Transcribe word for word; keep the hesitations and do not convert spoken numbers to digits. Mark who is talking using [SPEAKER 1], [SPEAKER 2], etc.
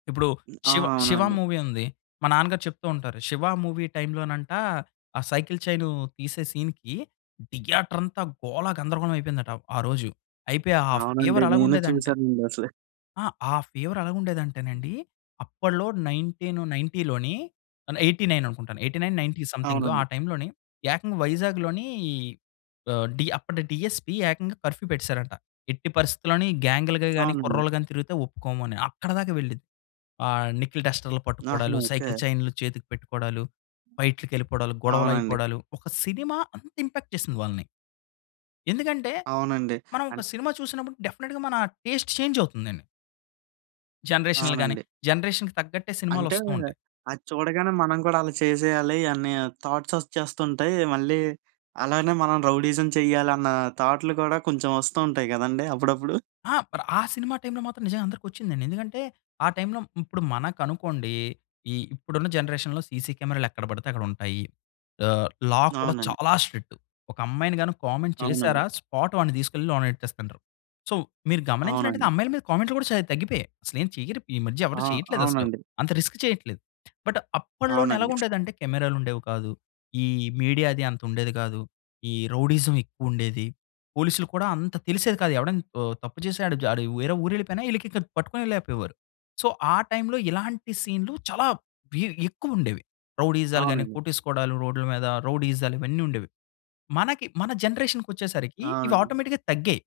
[SPEAKER 1] ఇప్పుడు
[SPEAKER 2] ఆ!
[SPEAKER 1] 'శివ', 'శివ'
[SPEAKER 2] అవునండి.
[SPEAKER 1] మూవీ ఉంది. మా నాన్నగారు చెప్తూ ఉంటారు. 'శివ' మూవీ టైమ్‌లోనంట, ఆ సైకిల్ చైను తీసే సీన్‌కి, థియేటర్ అంతా గోల గందరగోళం అయిపోయిందట, ఆ రోజు. అయిపోయి ఆ
[SPEAKER 2] అవునండి.
[SPEAKER 1] ఫీవర్
[SPEAKER 2] నేనూ
[SPEAKER 1] అలాగుండేదంటే
[SPEAKER 2] చూశానండి అసలు.
[SPEAKER 1] ఆ! ఆ ఫీవర్ అలాగుండేదంటే నండి, అప్పట్లో నైన్టీన్ నైన్టీ‌ అంటే ఎయి‌టీ నైన్ అనుకుంటాను. ఎయిటీ నైన్ నైన్టీ సమ్‌థింగ్ ఆ
[SPEAKER 2] అవునండి.
[SPEAKER 1] టైమ్‌లోని ఏకంగా వైజాగ్‌లోని ఆహ్, డీ అప్పటి డీఎస్పీ ఏకంగా కర్ఫ్యూ పెట్టేశారంట. ఎట్టి పరిస్థితిలోని గ్యాంగ్‌లు‌గా గానీ,
[SPEAKER 2] అవునండి.
[SPEAKER 1] కుర్రోళ్ళు గాని తిరిగితే ఒప్పుకోము అని. అక్కడిదాకా వెళ్ళింది. ఆహ్, నికిల్ డస్టర్‌లు
[SPEAKER 2] నహా!
[SPEAKER 1] పట్టుకోడాలు,
[SPEAKER 2] ఓకే.
[SPEAKER 1] సైకిల్ చైన్‌లు చేతికి పెట్టుకోడాలు, ఫైట్‌లకి వెళ్ళిపోడాలు,
[SPEAKER 2] అవునండి.
[SPEAKER 1] గొడవలయిపోడాలు, ఒక సినిమా అంత ఇంపాక్ట్ చేసింది వాళ్ళని. ఎందుకంటే,
[SPEAKER 2] అవునండి.
[SPEAKER 1] మనం ఒక
[SPEAKER 2] అంటే
[SPEAKER 1] సినిమా చూసినప్పుడు డెఫినిట్‌గా మన టేస్ట్ చేంజ్ అవుతుందని. జనరేషన్‌లు గాని,
[SPEAKER 2] అవునండి.
[SPEAKER 1] జనరేషన్‌కి తగ్గట్టే
[SPEAKER 2] అంటే
[SPEAKER 1] సినిమాలొస్తూ ఉంటయి.
[SPEAKER 2] అది చూడగానే మనం గూడా అలా చేసేయాలి అని థాట్స్ ఒస్‌చ్చేస్తుంటయి. మళ్ళీ అలానే మనం రౌడీయిజం చెయ్యాలన్న థాట్‌లు కూడా కొంచెం వస్తూ ఉంటాయి గదండీ! అప్పుడప్పుడు.
[SPEAKER 1] ఆ! అపుడు ఆ సినిమా టైమ్‌లో మాత్రం నిజంగా అందరికొచ్చిందండి. ఎందుకంటే ఆ టైమ్‌లో ఇప్పుడు మనకనుకోండి, ఈ ఇప్పుడున్న జనరేషన్‌లో సీసీ కెమెరాలెక్కడ పడితే అక్కడుంటాయి. ఆహ్, లా కూడా
[SPEAKER 2] అవునండి.
[SPEAKER 1] చాలా స్ట్రిక్ట్. ఒక అమ్మాయిని గాని కామెంట్
[SPEAKER 2] అవునండి.
[SPEAKER 1] చేశారా, స్పాట్ వాడిని తీసుకెళ్లి లోన ఎట్టేస్తండ్రు. సో, మీరు గమనించినట్టయితే,
[SPEAKER 2] అవునండి.
[SPEAKER 1] అమ్మాయిల మీద కామెంట్‌లు గూడా చాలా తగ్గిపోయాయి. అసలేం చెయ్యరిప్ ఈ మధ్య
[SPEAKER 2] ఆ!
[SPEAKER 1] ఎవరు చేయట్లేదసలు.
[SPEAKER 2] అవునండి.
[SPEAKER 1] అంత రిస్క్ చేయట్లేదు. బట్
[SPEAKER 2] అవునండి.
[SPEAKER 1] అప్పట్లో‌నెలాగుండేదంటే కెమెరాలుండేవి కాదు. ఈ మీడియా అదీ అంతుండేది కాదు. ఈ రౌడీయిజం ఎక్కువుండేది. పోలీసులకి కూడా అంత తెలిసేది కాదు. ఎవడన్ ఆహ్, తప్పు జేసినాడు వాడు వేరే ఊరెళ్ళిపోయినా ఈళ్ళకికన్ పట్టుకునే లేపోయేవారు. సో, ఆ టైమ్‌లో ఇలాంటి సీన్‌లు చాలా బీ ఎక్కువుండేవి. రౌడీయిజాలు గాని,
[SPEAKER 2] అవునండి.
[SPEAKER 1] కొట్టేసుకోడాలు రోడ్ల మీద, రౌడీయిజాలు, ఇవన్నీ ఉండేవి. మనకి మన జనరేషన్‌కొచ్చేసరికి
[SPEAKER 2] అవునండి.
[SPEAKER 1] ఇవాటోమేటిక్‌గా తగ్గాయి.